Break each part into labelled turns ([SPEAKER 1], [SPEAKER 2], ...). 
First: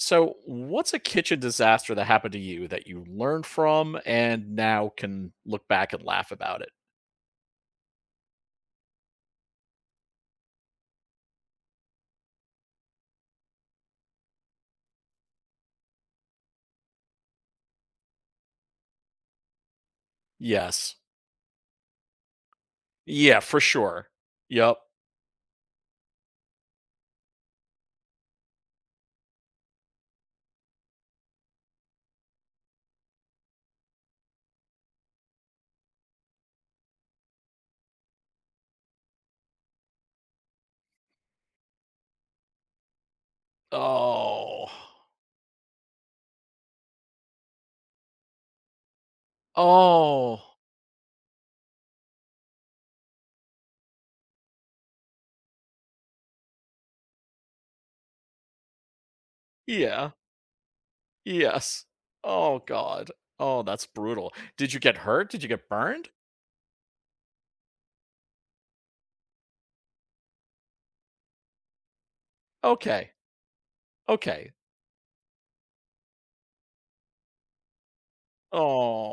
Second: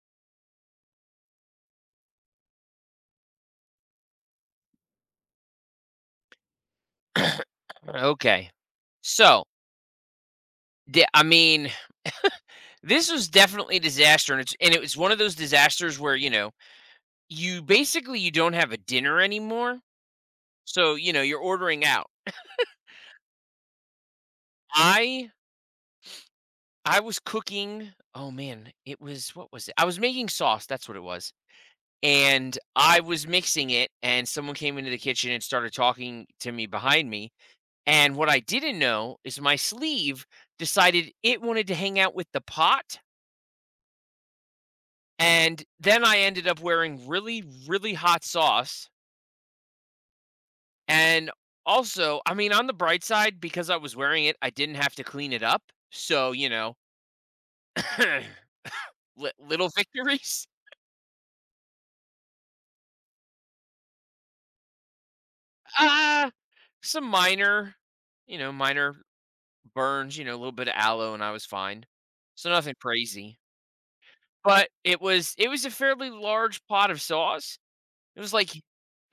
[SPEAKER 1] So, what's a kitchen disaster that happened to you that you learned from and now can look back and laugh about it?
[SPEAKER 2] Okay. So, d I mean, this was definitely a disaster, and it was one of those disasters where, you don't have a dinner anymore, so,
[SPEAKER 1] Yes.
[SPEAKER 2] you're ordering out.
[SPEAKER 1] Yeah, for sure. Yep.
[SPEAKER 2] I I was cooking oh, man, it was what was it? I was making sauce, that's what it was, and I was mixing it, and someone came into the kitchen and started talking to me behind me, and what I didn't know is my sleeve decided it wanted to hang out with the pot.
[SPEAKER 1] Oh.
[SPEAKER 2] And then I ended up wearing really, really hot sauce.
[SPEAKER 1] Oh.
[SPEAKER 2] And also, I mean, on the bright side, because I was wearing it, I didn't have to clean it up. So, little
[SPEAKER 1] Yeah.
[SPEAKER 2] victories.
[SPEAKER 1] Yes. Oh god. Oh, that's brutal. Did you get hurt? Did you get burned?
[SPEAKER 2] Ah, some minor, you know, minor burns, a little bit of aloe, and I was fine. So nothing
[SPEAKER 1] Okay.
[SPEAKER 2] crazy.
[SPEAKER 1] Okay.
[SPEAKER 2] But it was a fairly large pot of sauce. It was like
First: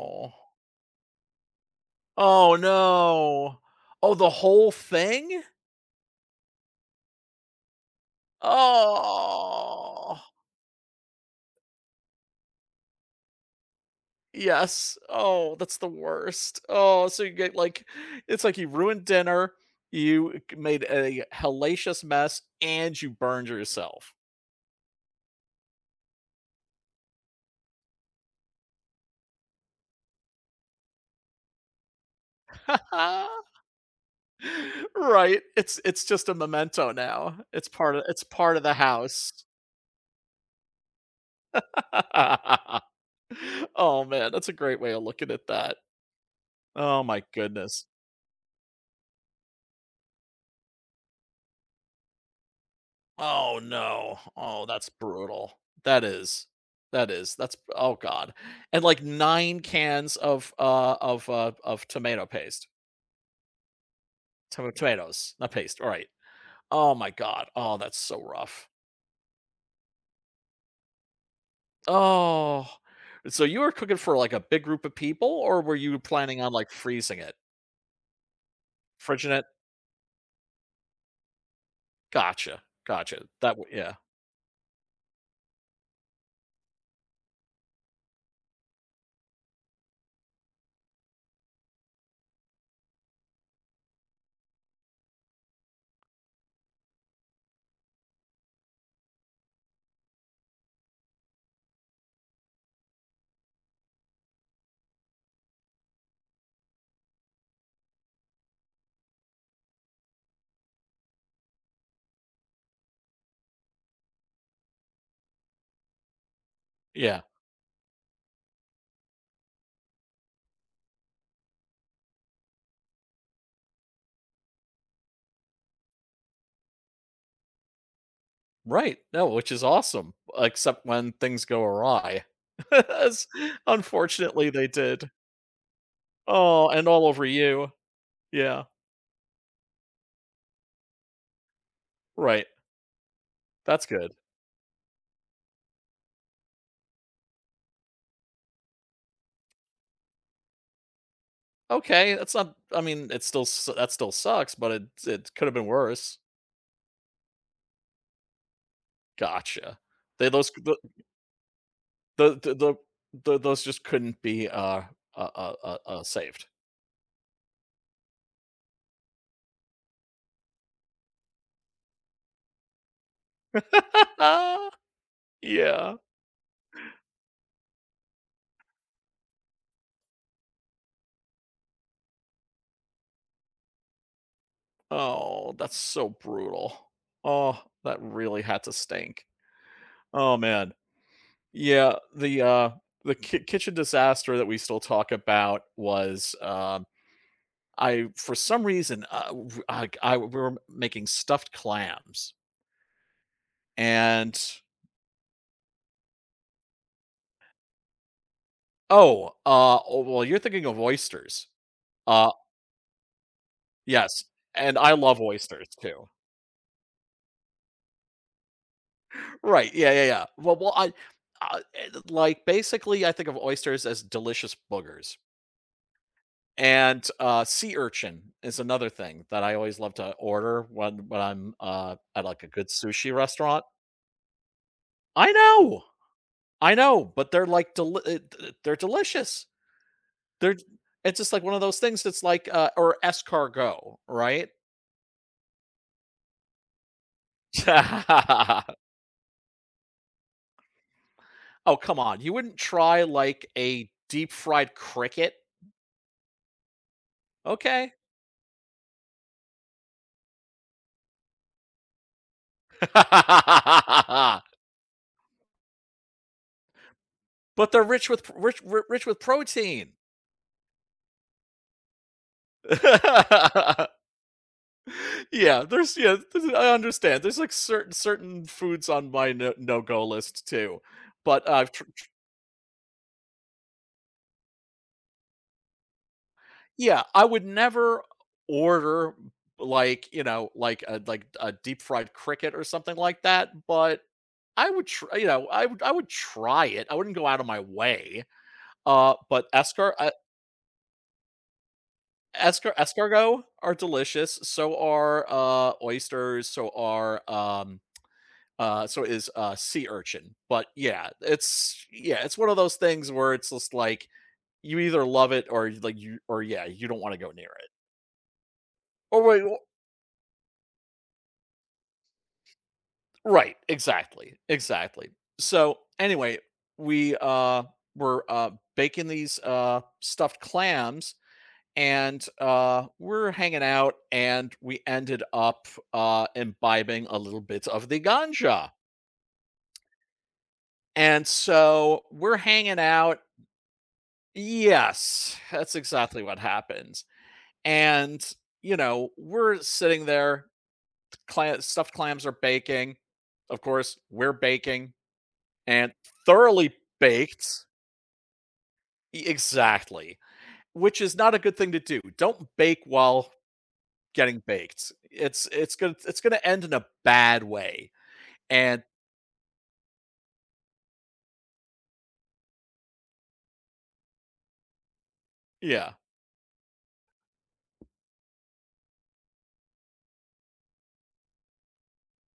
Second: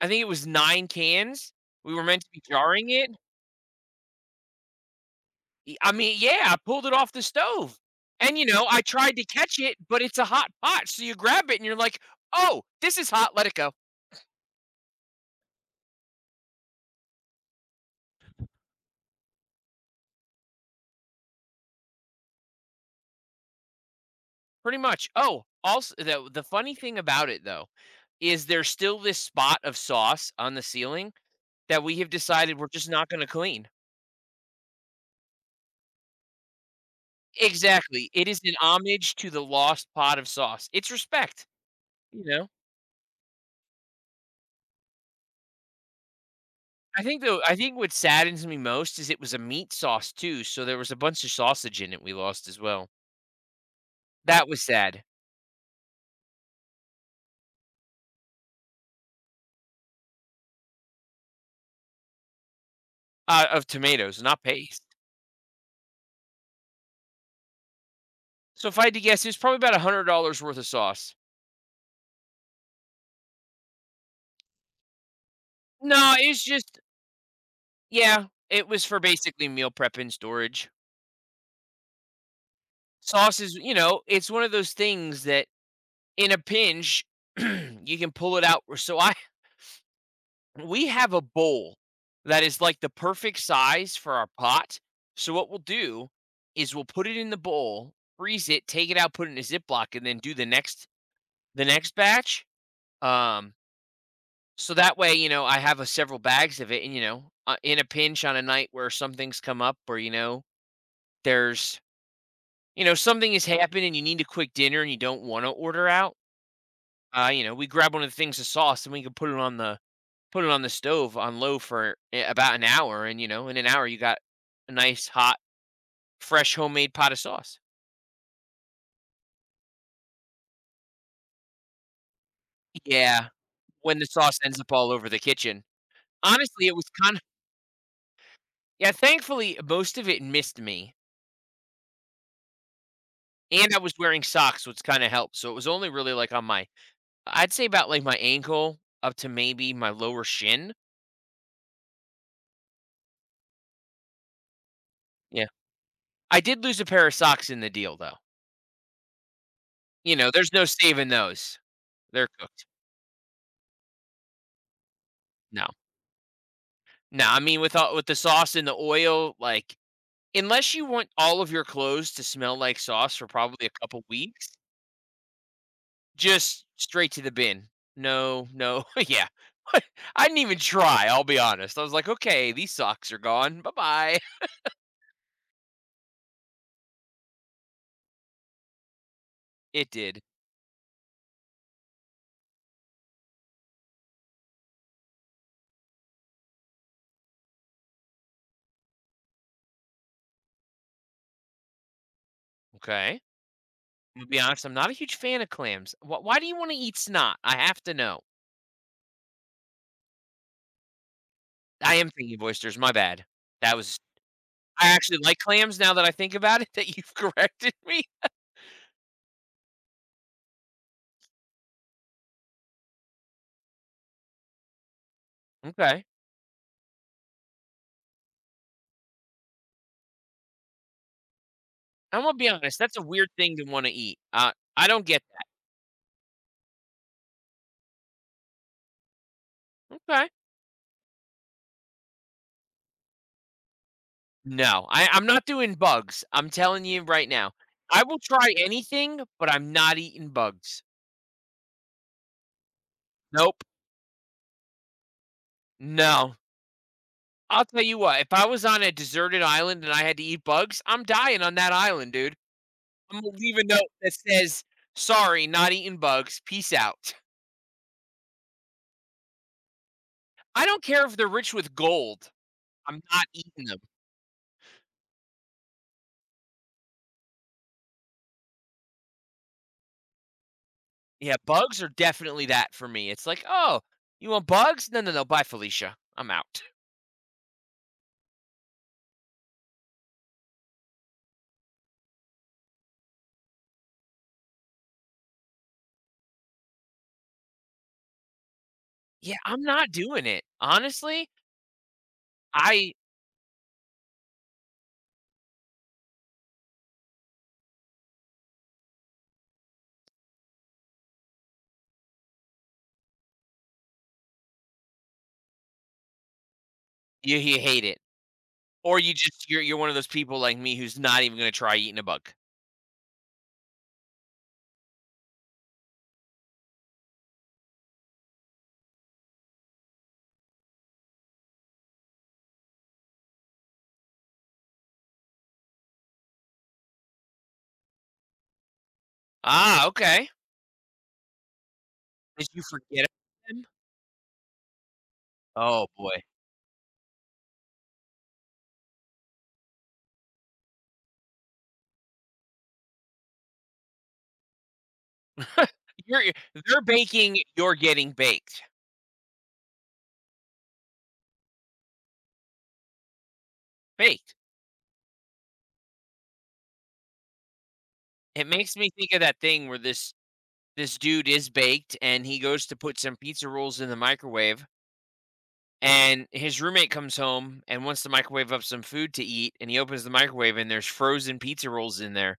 [SPEAKER 2] I think it was nine cans. We were meant to be
[SPEAKER 1] Oh
[SPEAKER 2] jarring it.
[SPEAKER 1] no. Oh, the whole thing?
[SPEAKER 2] Y I mean, yeah, I pulled it off the stove, and, I tried to catch it, but
[SPEAKER 1] Oh.
[SPEAKER 2] it's a hot pot, so you grab it and you're like, "Oh, this is hot, let it go,"
[SPEAKER 1] Yes. Oh, that's the worst. Oh, so you get like it's like you ruined dinner, you made a hellacious mess, and you burned yourself.
[SPEAKER 2] pretty much. Oh, also the funny thing about it, though, is there's still this spot of sauce on the ceiling that we have decided we're just not gonna clean.
[SPEAKER 1] Right. It's just a memento now.
[SPEAKER 2] Exactly,
[SPEAKER 1] It's
[SPEAKER 2] it is an
[SPEAKER 1] part of the
[SPEAKER 2] homage to
[SPEAKER 1] house.
[SPEAKER 2] the lost pot of sauce. It's respect, you know?
[SPEAKER 1] Oh man, that's a great way of looking at that. Oh my
[SPEAKER 2] I think
[SPEAKER 1] goodness.
[SPEAKER 2] what saddens me most is it was a meat sauce too, so there was a bunch of sausage in it we lost as well.
[SPEAKER 1] Oh, no.
[SPEAKER 2] That was
[SPEAKER 1] Oh, that's
[SPEAKER 2] sad.
[SPEAKER 1] brutal. That is. That is. That's oh god. And like 9 cans of, of tomato paste.
[SPEAKER 2] Of tomatoes, not
[SPEAKER 1] To
[SPEAKER 2] paste.
[SPEAKER 1] tomatoes, not paste, all right. Oh my god. Oh, that's so
[SPEAKER 2] So
[SPEAKER 1] rough.
[SPEAKER 2] if I had to guess, it was probably about $100 worth of sauce.
[SPEAKER 1] Oh. So you were cooking for, like, a big group of people, or were you
[SPEAKER 2] No,
[SPEAKER 1] planning
[SPEAKER 2] it's
[SPEAKER 1] on, like,
[SPEAKER 2] just
[SPEAKER 1] freezing it?
[SPEAKER 2] yeah, it was for
[SPEAKER 1] Fridging it?
[SPEAKER 2] basically meal prep and storage.
[SPEAKER 1] Gotcha, gotcha.
[SPEAKER 2] Sauce
[SPEAKER 1] That
[SPEAKER 2] is
[SPEAKER 1] w
[SPEAKER 2] you
[SPEAKER 1] yeah,
[SPEAKER 2] know, it's one of those things that in a pinch, you can pull it out. So I We have a bowl that is like the perfect size for our pot. So what we'll do is we'll put it in the bowl, freeze it, take it out, put it in a Ziploc, and then do the next batch. Um, So that way, I have a several bags of it and, in a pinch on a night where something's come up or, there's, something has happened and you need a quick dinner and you don't want to order out.
[SPEAKER 1] yeah.
[SPEAKER 2] You know, we grab one of the things of sauce and we can put it on the stove on low for about an hour and in an hour you got a nice hot fresh homemade pot of sauce.
[SPEAKER 1] Right, no, which is awesome, except when things go awry. As
[SPEAKER 2] Yeah, when the sauce
[SPEAKER 1] unfortunately,
[SPEAKER 2] ends
[SPEAKER 1] they
[SPEAKER 2] up all over
[SPEAKER 1] did.
[SPEAKER 2] the kitchen. Honestly,
[SPEAKER 1] Oh,
[SPEAKER 2] it was
[SPEAKER 1] and all
[SPEAKER 2] kind of
[SPEAKER 1] over you. Yeah,
[SPEAKER 2] yeah, thankfully most of it missed me.
[SPEAKER 1] right.
[SPEAKER 2] And I
[SPEAKER 1] That's
[SPEAKER 2] was
[SPEAKER 1] good.
[SPEAKER 2] wearing socks, which kinda helped, so it was only really, like, on my I'd say about, like, my ankle up to maybe my lower shin.
[SPEAKER 1] Okay, that's not I mean, it still s that still sucks, but it could
[SPEAKER 2] Yeah.
[SPEAKER 1] have been worse.
[SPEAKER 2] I did lose a pair of socks in the deal, though.
[SPEAKER 1] Gotcha.
[SPEAKER 2] You
[SPEAKER 1] They
[SPEAKER 2] know,
[SPEAKER 1] those
[SPEAKER 2] there's no saving those. They're
[SPEAKER 1] the the
[SPEAKER 2] cooked.
[SPEAKER 1] the the those just couldn't be,
[SPEAKER 2] No.
[SPEAKER 1] saved.
[SPEAKER 2] No, I mean, with the sauce and the oil, like unless you want all of your clothes to smell like sauce for probably a couple weeks,
[SPEAKER 1] Yeah.
[SPEAKER 2] just straight to the bin. No, no yeah. I didn't even try, I'll be honest. I was like, "Okay, these socks are gone. Bye-bye."
[SPEAKER 1] Oh, that's so brutal. Oh, that really had to stink.
[SPEAKER 2] It did.
[SPEAKER 1] Oh, man. Yeah, the ki kitchen disaster that we still talk about was, I for some reason, w I we were making stuffed clams,
[SPEAKER 2] Okay. I'm gonna be
[SPEAKER 1] and
[SPEAKER 2] honest, I'm not a huge fan of clams. Wh why do you wanna eat snot? I have to know.
[SPEAKER 1] oh, oh, well, you're thinking of oysters.
[SPEAKER 2] I am
[SPEAKER 1] Uh,
[SPEAKER 2] thinking of oysters, my bad. That was
[SPEAKER 1] yes, and
[SPEAKER 2] I
[SPEAKER 1] I
[SPEAKER 2] actually
[SPEAKER 1] love
[SPEAKER 2] like
[SPEAKER 1] oysters
[SPEAKER 2] clams now that
[SPEAKER 1] too.
[SPEAKER 2] I think about it, that you've corrected me.
[SPEAKER 1] Right, yeah. Well well, I like, basically, I think of oysters as delicious boogers,
[SPEAKER 2] Okay.
[SPEAKER 1] and, sea urchin is another thing that I always love to order when I'm,
[SPEAKER 2] I'm
[SPEAKER 1] at,
[SPEAKER 2] gonna
[SPEAKER 1] like, a
[SPEAKER 2] be
[SPEAKER 1] good
[SPEAKER 2] honest, that's a
[SPEAKER 1] sushi
[SPEAKER 2] weird thing
[SPEAKER 1] restaurant.
[SPEAKER 2] to wanna eat. I don't get
[SPEAKER 1] I know, I know, but they're, like, deli th they're delicious.
[SPEAKER 2] that. Okay.
[SPEAKER 1] They're it's just like one of those things that's like, or escargot, right?
[SPEAKER 2] No, I'm not doing bugs, I'm telling you right now. I will try anything, but I'm not eating bugs.
[SPEAKER 1] Oh, come on. You wouldn't try, like,
[SPEAKER 2] Nope.
[SPEAKER 1] a deep-fried cricket?
[SPEAKER 2] No. I'll tell
[SPEAKER 1] Okay.
[SPEAKER 2] you what, if I was on a deserted island and I had to eat bugs, I'm dying on that island, dude. I'm gonna leave a note that says, "Sorry, not eating bugs. Peace out."
[SPEAKER 1] But they're rich with rich rich with protein.
[SPEAKER 2] I don't care if they're rich with gold. I'm not eating them.
[SPEAKER 1] Yeah, there's I understand. There's, like, certain certain foods on my no no-go list too,
[SPEAKER 2] Yeah,
[SPEAKER 1] but I've
[SPEAKER 2] bugs
[SPEAKER 1] tr
[SPEAKER 2] are definitely that for me. It's like, "Oh, you want bugs? No, no, no. Bye, Felicia. I'm out."
[SPEAKER 1] Yeah, I would never order, like, you know, like a deep fried cricket or something like that, but I would try you know, I would try it. I wouldn't go out of my way,
[SPEAKER 2] Yeah,
[SPEAKER 1] but
[SPEAKER 2] I'm not
[SPEAKER 1] escar
[SPEAKER 2] doing it. Honestly,
[SPEAKER 1] escar
[SPEAKER 2] I
[SPEAKER 1] escargot are delicious, so are, oysters, so are, so is, sea urchin, but yeah, it's one of those things where it's just like, you either love it or, like, you or yeah, you don't wanna go
[SPEAKER 2] you,
[SPEAKER 1] near
[SPEAKER 2] you
[SPEAKER 1] it.
[SPEAKER 2] hate it, or
[SPEAKER 1] Or wait
[SPEAKER 2] you're one of those people like me who's not even gonna try eating a bug.
[SPEAKER 1] Right, exactly, exactly. So anyway, we were baking these stuffed clams and we're hanging out and we ended up imbibing a little bit of the ganja.
[SPEAKER 2] Okay.
[SPEAKER 1] And so we're
[SPEAKER 2] Did you
[SPEAKER 1] hanging
[SPEAKER 2] forget
[SPEAKER 1] out.
[SPEAKER 2] about them?
[SPEAKER 1] Yes, that's
[SPEAKER 2] Oh
[SPEAKER 1] exactly
[SPEAKER 2] boy,
[SPEAKER 1] what happens. And you know, we're sitting there, cla- stuffed clams are baking. Of course, we're baking and
[SPEAKER 2] you're you're-
[SPEAKER 1] thoroughly
[SPEAKER 2] they're baking.
[SPEAKER 1] baked.
[SPEAKER 2] You're getting baked.
[SPEAKER 1] E- Exactly. Which is not a good thing to do. Don't bake while
[SPEAKER 2] Baked.
[SPEAKER 1] getting baked. It's gonna it's gonna end in a bad way.
[SPEAKER 2] It makes
[SPEAKER 1] And
[SPEAKER 2] me think of that thing where this dude is baked and he goes to put some pizza rolls in the microwave
[SPEAKER 1] yeah.
[SPEAKER 2] and his roommate comes home and wants to microwave up some food to eat and he opens the microwave and there's frozen pizza rolls in there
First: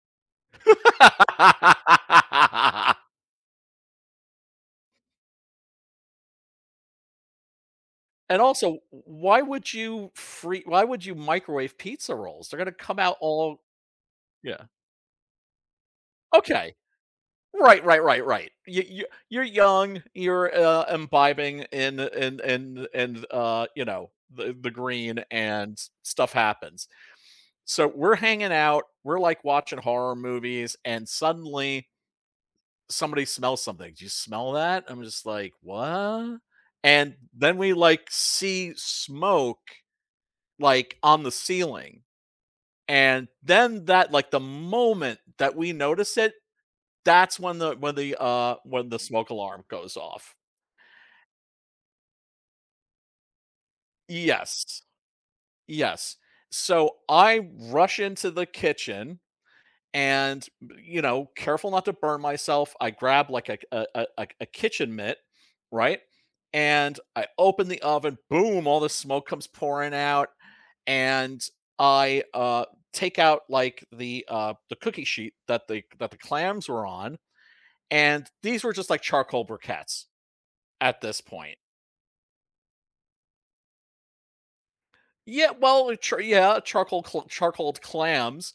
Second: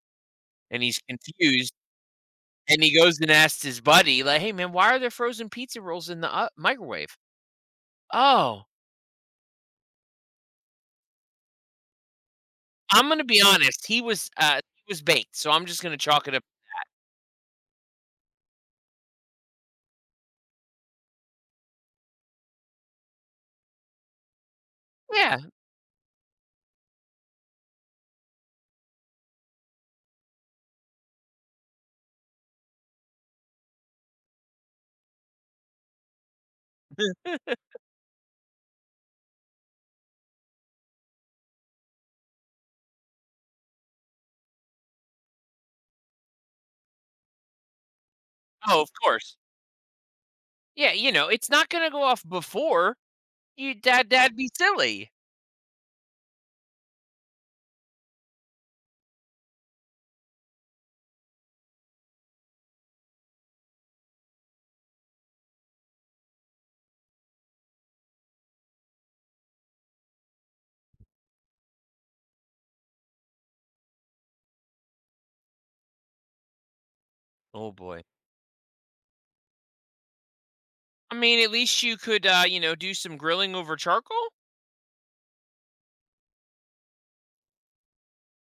[SPEAKER 2] and he's confused and he goes and asks his buddy like, "Hey man, why are there frozen pizza rolls in the o microwave?"
[SPEAKER 1] And
[SPEAKER 2] "Oh,
[SPEAKER 1] also, why would you free why would you microwave pizza rolls? They're gonna come
[SPEAKER 2] I'm
[SPEAKER 1] out
[SPEAKER 2] gonna be
[SPEAKER 1] all
[SPEAKER 2] honest,
[SPEAKER 1] yeah.
[SPEAKER 2] he was baked, so I'm just gonna chalk it up."
[SPEAKER 1] Okay. Right. You, you you're young. You're imbibing in and you know the green
[SPEAKER 2] Yeah,
[SPEAKER 1] and stuff happens. So we're hanging out. We're like watching horror movies, and suddenly somebody smells something. Do you smell that? I'm just like what? And then we like see smoke like on the ceiling, and then that like the moment that we notice it, that's when the when the,
[SPEAKER 2] oh,
[SPEAKER 1] when
[SPEAKER 2] of
[SPEAKER 1] the smoke
[SPEAKER 2] course.
[SPEAKER 1] alarm goes off.
[SPEAKER 2] Yeah, it's not gonna go off before, you that'd be
[SPEAKER 1] Yes,
[SPEAKER 2] silly.
[SPEAKER 1] yes. So I rush into the kitchen and, you know, careful not to burn myself, I grab like a kitchen mitt, right? And I open the oven, boom, all the smoke comes pouring out, and I, take out like the cookie sheet that the clams were on,
[SPEAKER 2] Oh boy.
[SPEAKER 1] and these were just like charcoal briquettes at
[SPEAKER 2] I
[SPEAKER 1] this
[SPEAKER 2] mean, at
[SPEAKER 1] point.
[SPEAKER 2] least you could, do some grilling over charcoal.
[SPEAKER 1] Yeah, well, char yeah, charcoal cl charcoaled clams.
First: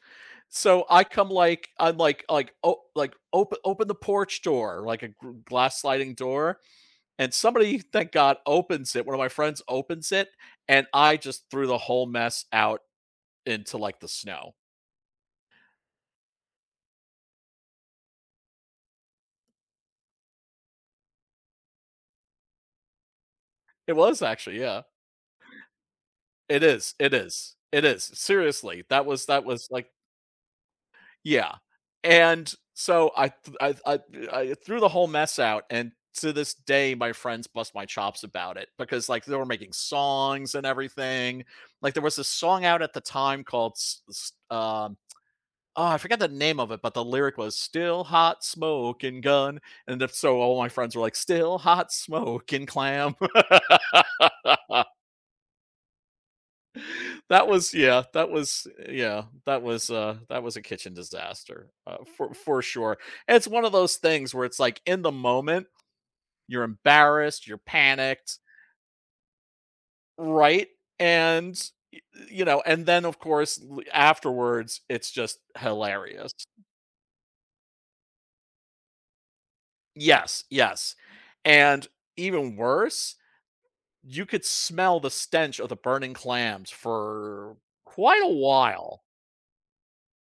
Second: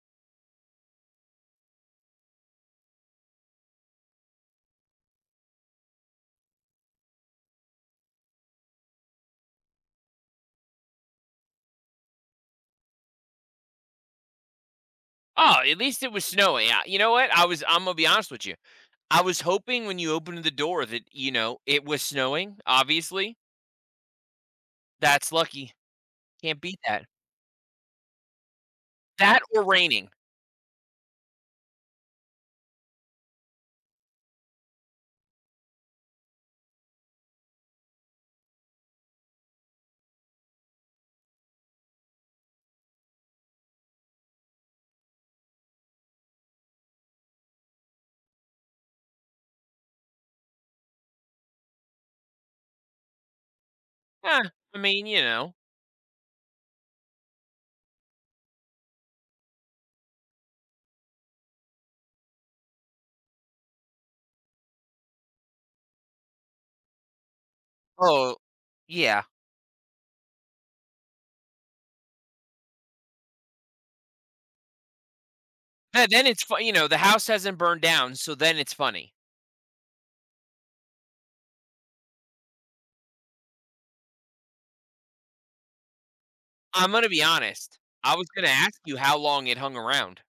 [SPEAKER 1] So I come like I'm like, "Oh," like, "Open open the porch door," like a gr glass sliding door, and somebody, thank God, opens it. One of my friends opens it, and I just threw the whole mess out into, like, the snow.
[SPEAKER 2] Oh, at least it was snowing. You know what? I was. I'm gonna be honest with you. I was hoping when you opened the door that it was snowing. Obviously,
[SPEAKER 1] It was actually, yeah.
[SPEAKER 2] that's lucky. Can't
[SPEAKER 1] It
[SPEAKER 2] beat
[SPEAKER 1] is,
[SPEAKER 2] that.
[SPEAKER 1] it is, it is. Seriously,
[SPEAKER 2] That
[SPEAKER 1] that
[SPEAKER 2] or
[SPEAKER 1] was, like
[SPEAKER 2] raining.
[SPEAKER 1] Yeah, and so I th I I threw the whole mess out, and to this day, my friends bust my chops about it because, like, they were making songs and everything. Like, there was this song out at the time called, s s oh, I forgot the name of it, but the lyric was "Still hot smoking gun," and if so all my friends were like, "Still hot smoking clam."
[SPEAKER 2] Eh, I mean, you know.
[SPEAKER 1] That was yeah, that was yeah, that was a kitchen disaster. For sure. And it's one of those things where it's like in the moment, you're embarrassed, you're
[SPEAKER 2] Oh,
[SPEAKER 1] panicked,
[SPEAKER 2] yeah.
[SPEAKER 1] right? And y- you know, and then of course l- afterwards it's just
[SPEAKER 2] Then
[SPEAKER 1] hilarious.
[SPEAKER 2] it's fun. The house hasn't burned down, so then it's funny.
[SPEAKER 1] Yes, yes. And even worse, you could smell the stench of the burning clams
[SPEAKER 2] I'm gonna be
[SPEAKER 1] for
[SPEAKER 2] honest. I
[SPEAKER 1] quite
[SPEAKER 2] was
[SPEAKER 1] a
[SPEAKER 2] gonna ask you
[SPEAKER 1] while.
[SPEAKER 2] how long it hung around.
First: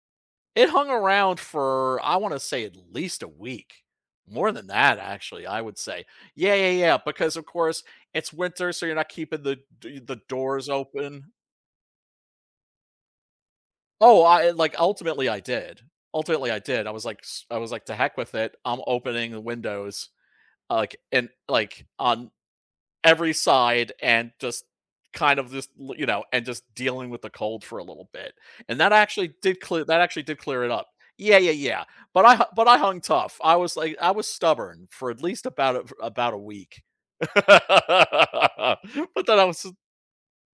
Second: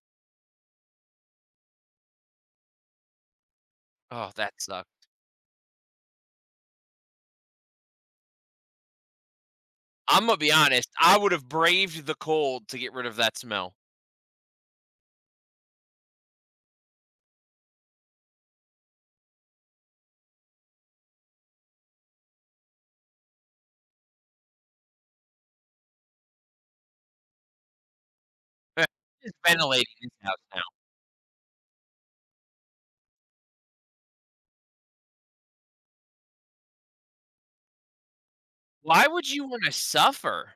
[SPEAKER 1] It hung around for I want to say at least a week.
[SPEAKER 2] Oh,
[SPEAKER 1] More
[SPEAKER 2] that
[SPEAKER 1] than that,
[SPEAKER 2] sucks.
[SPEAKER 1] actually, I would say. Yeah. Because of course it's winter, so you're not keeping the
[SPEAKER 2] I'm gonna be
[SPEAKER 1] doors
[SPEAKER 2] honest, I
[SPEAKER 1] open.
[SPEAKER 2] would have braved the cold to get rid of that smell.
[SPEAKER 1] Oh, I like ultimately I did. Ultimately I did. I was like s- I was like to heck with it. I'm opening the windows like and like on every side and just kind of just you know and just dealing with the cold for a little bit and that actually
[SPEAKER 2] Just
[SPEAKER 1] did clear
[SPEAKER 2] ventilating
[SPEAKER 1] that
[SPEAKER 2] this
[SPEAKER 1] actually did
[SPEAKER 2] house now.
[SPEAKER 1] clear it up yeah yeah yeah but I hu- but I hung tough I was like I was stubborn for at least about a week but
[SPEAKER 2] Why would
[SPEAKER 1] then I
[SPEAKER 2] you
[SPEAKER 1] was
[SPEAKER 2] wanna
[SPEAKER 1] just-
[SPEAKER 2] suffer?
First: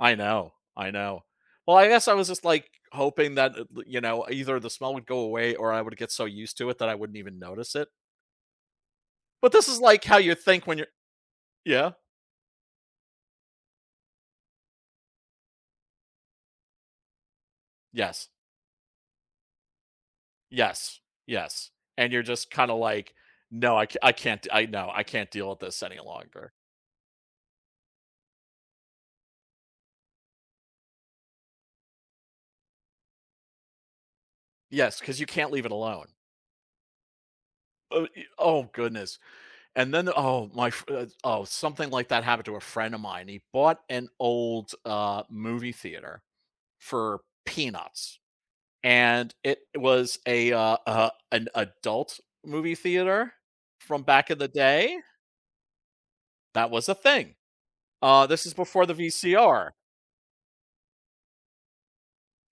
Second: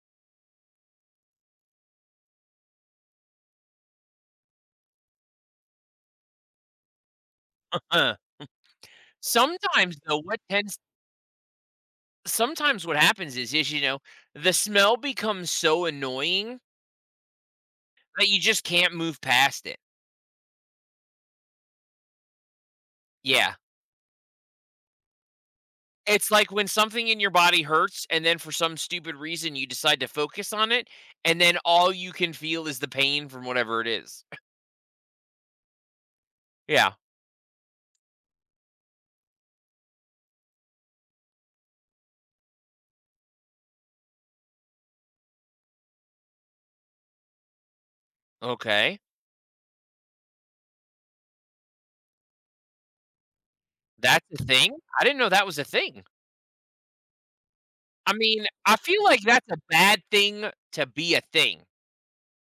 [SPEAKER 1] I know well I guess I was just like hoping that you know either the smell would go away or I would get so used to it that I wouldn't even notice it but this is
[SPEAKER 2] Sometimes
[SPEAKER 1] like how
[SPEAKER 2] though,
[SPEAKER 1] you
[SPEAKER 2] what
[SPEAKER 1] think when
[SPEAKER 2] tends
[SPEAKER 1] you're yeah
[SPEAKER 2] sometimes what happens is, the smell becomes so annoying
[SPEAKER 1] yes
[SPEAKER 2] that you just can't move past it.
[SPEAKER 1] Yes, yes, and you're just kinda like,
[SPEAKER 2] Yeah.
[SPEAKER 1] "No, I c I can't I know, I can't deal with this any
[SPEAKER 2] It's like
[SPEAKER 1] longer."
[SPEAKER 2] when something in your body hurts and then for some stupid reason you decide to focus on it, and then all you can feel is the pain from whatever it is.
[SPEAKER 1] Yes, because you can't leave it alone.
[SPEAKER 2] Yeah.
[SPEAKER 1] Oh, e oh, goodness, and then oh, my f oh, something like that happened to a friend of mine. He bought an old, movie theater for peanuts,
[SPEAKER 2] Okay.
[SPEAKER 1] and it was a, an adult movie theater from
[SPEAKER 2] That's
[SPEAKER 1] back in
[SPEAKER 2] a
[SPEAKER 1] the
[SPEAKER 2] thing?
[SPEAKER 1] day.
[SPEAKER 2] I didn't know that was a thing.
[SPEAKER 1] That was a thing.
[SPEAKER 2] I
[SPEAKER 1] This
[SPEAKER 2] mean,
[SPEAKER 1] is
[SPEAKER 2] I
[SPEAKER 1] before the
[SPEAKER 2] feel like that's a
[SPEAKER 1] VCR.
[SPEAKER 2] bad thing to be a thing.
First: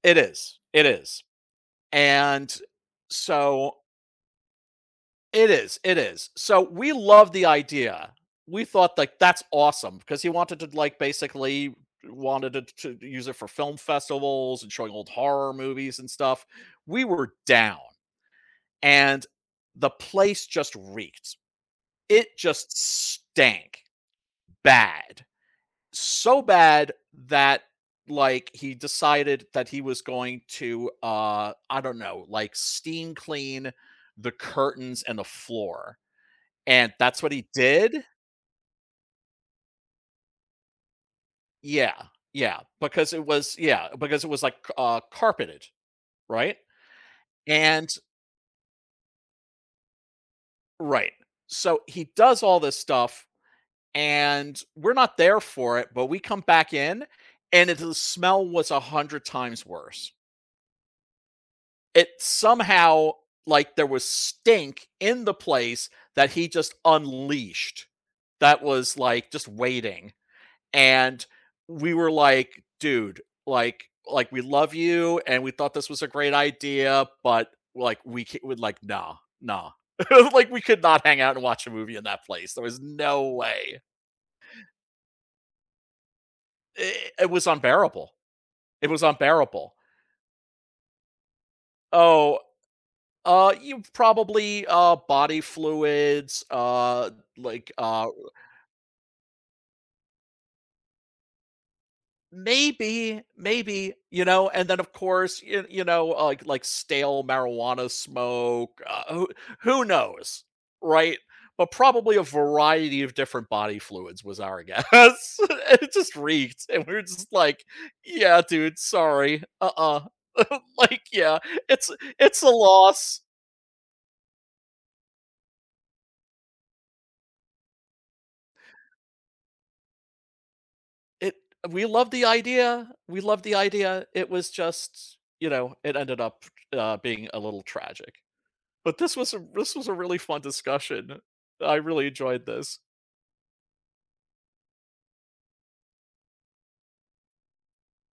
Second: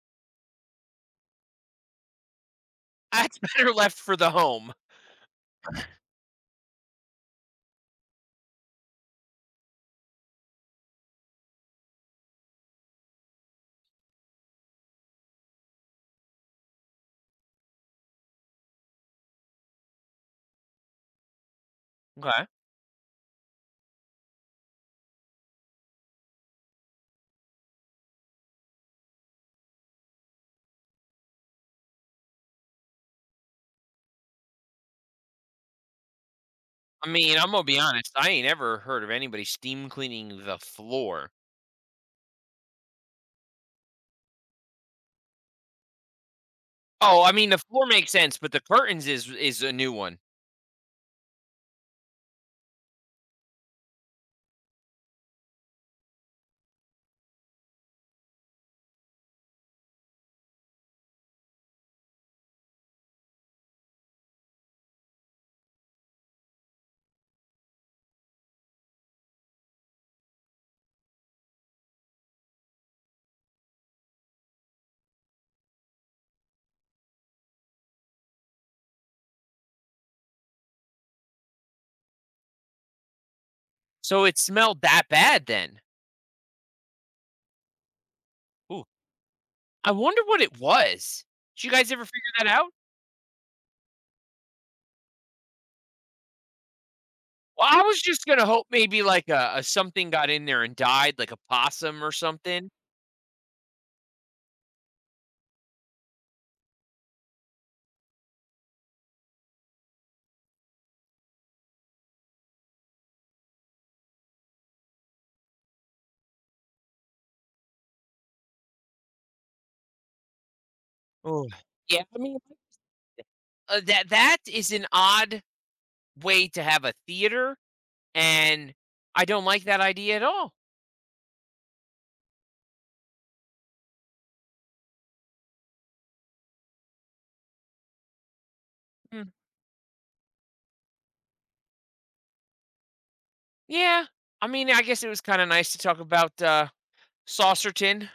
[SPEAKER 1] It is, it is. And
[SPEAKER 2] That's better
[SPEAKER 1] so
[SPEAKER 2] left for the home.
[SPEAKER 1] it is, it is. So we love the idea. We thought like that's awesome because he wanted to like basically wanted to use it for film festivals and showing old horror movies and stuff. We were down and the place just reeked. It
[SPEAKER 2] Okay.
[SPEAKER 1] just stank bad. So bad that like he decided that he was going to I don't know, like steam clean the curtains and the floor. And
[SPEAKER 2] I
[SPEAKER 1] that's what
[SPEAKER 2] mean,
[SPEAKER 1] he
[SPEAKER 2] I'm gonna be
[SPEAKER 1] did?
[SPEAKER 2] honest. I ain't ever heard of anybody steam cleaning the floor.
[SPEAKER 1] Yeah. Yeah, because it was yeah, because it was like carpeted, right?
[SPEAKER 2] Oh, I mean, the floor
[SPEAKER 1] And
[SPEAKER 2] makes sense, but the curtains is a new one.
[SPEAKER 1] right. So he does all this stuff and we're not there for it, but we come back in and it, the smell was 100 times worse. It somehow like there was stink in the place that he just unleashed that was like just waiting and we were like dude like we love you and we thought this was a great idea but like we would like nah nah like we could not hang out and watch a movie in that place there was no way
[SPEAKER 2] So it smelled that bad then.
[SPEAKER 1] it,
[SPEAKER 2] Ooh,
[SPEAKER 1] it was unbearable
[SPEAKER 2] I wonder what it was. Did you guys ever figure
[SPEAKER 1] oh
[SPEAKER 2] that out?
[SPEAKER 1] You probably, body fluids,
[SPEAKER 2] Well,
[SPEAKER 1] like,
[SPEAKER 2] I was just gonna hope maybe like a something got in there and died, like a possum or something.
[SPEAKER 1] maybe, maybe, you know, and then of course, you know, like stale marijuana smoke, who knows, right? But probably a variety of different body fluids was our guess. It just reeked, and we were just like, "Yeah, dude, sorry, like, yeah,
[SPEAKER 2] Oh,
[SPEAKER 1] it's
[SPEAKER 2] yeah. I mean,
[SPEAKER 1] it's a loss."
[SPEAKER 2] that is an odd way to have a theater, and I don't like that idea at all.
[SPEAKER 1] It we love the idea. We love the idea. It was just, you know, it ended up being a little tragic. But
[SPEAKER 2] Mm.
[SPEAKER 1] this was a really fun discussion. I really enjoyed this.
[SPEAKER 2] Yeah, I mean, I guess it was kinda nice to talk about, Saucerton,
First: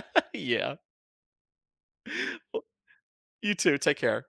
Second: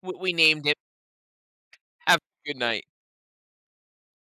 [SPEAKER 2] what we named
[SPEAKER 1] Yeah.
[SPEAKER 2] it. Have a good
[SPEAKER 1] Well,
[SPEAKER 2] night.
[SPEAKER 1] you too. Take care.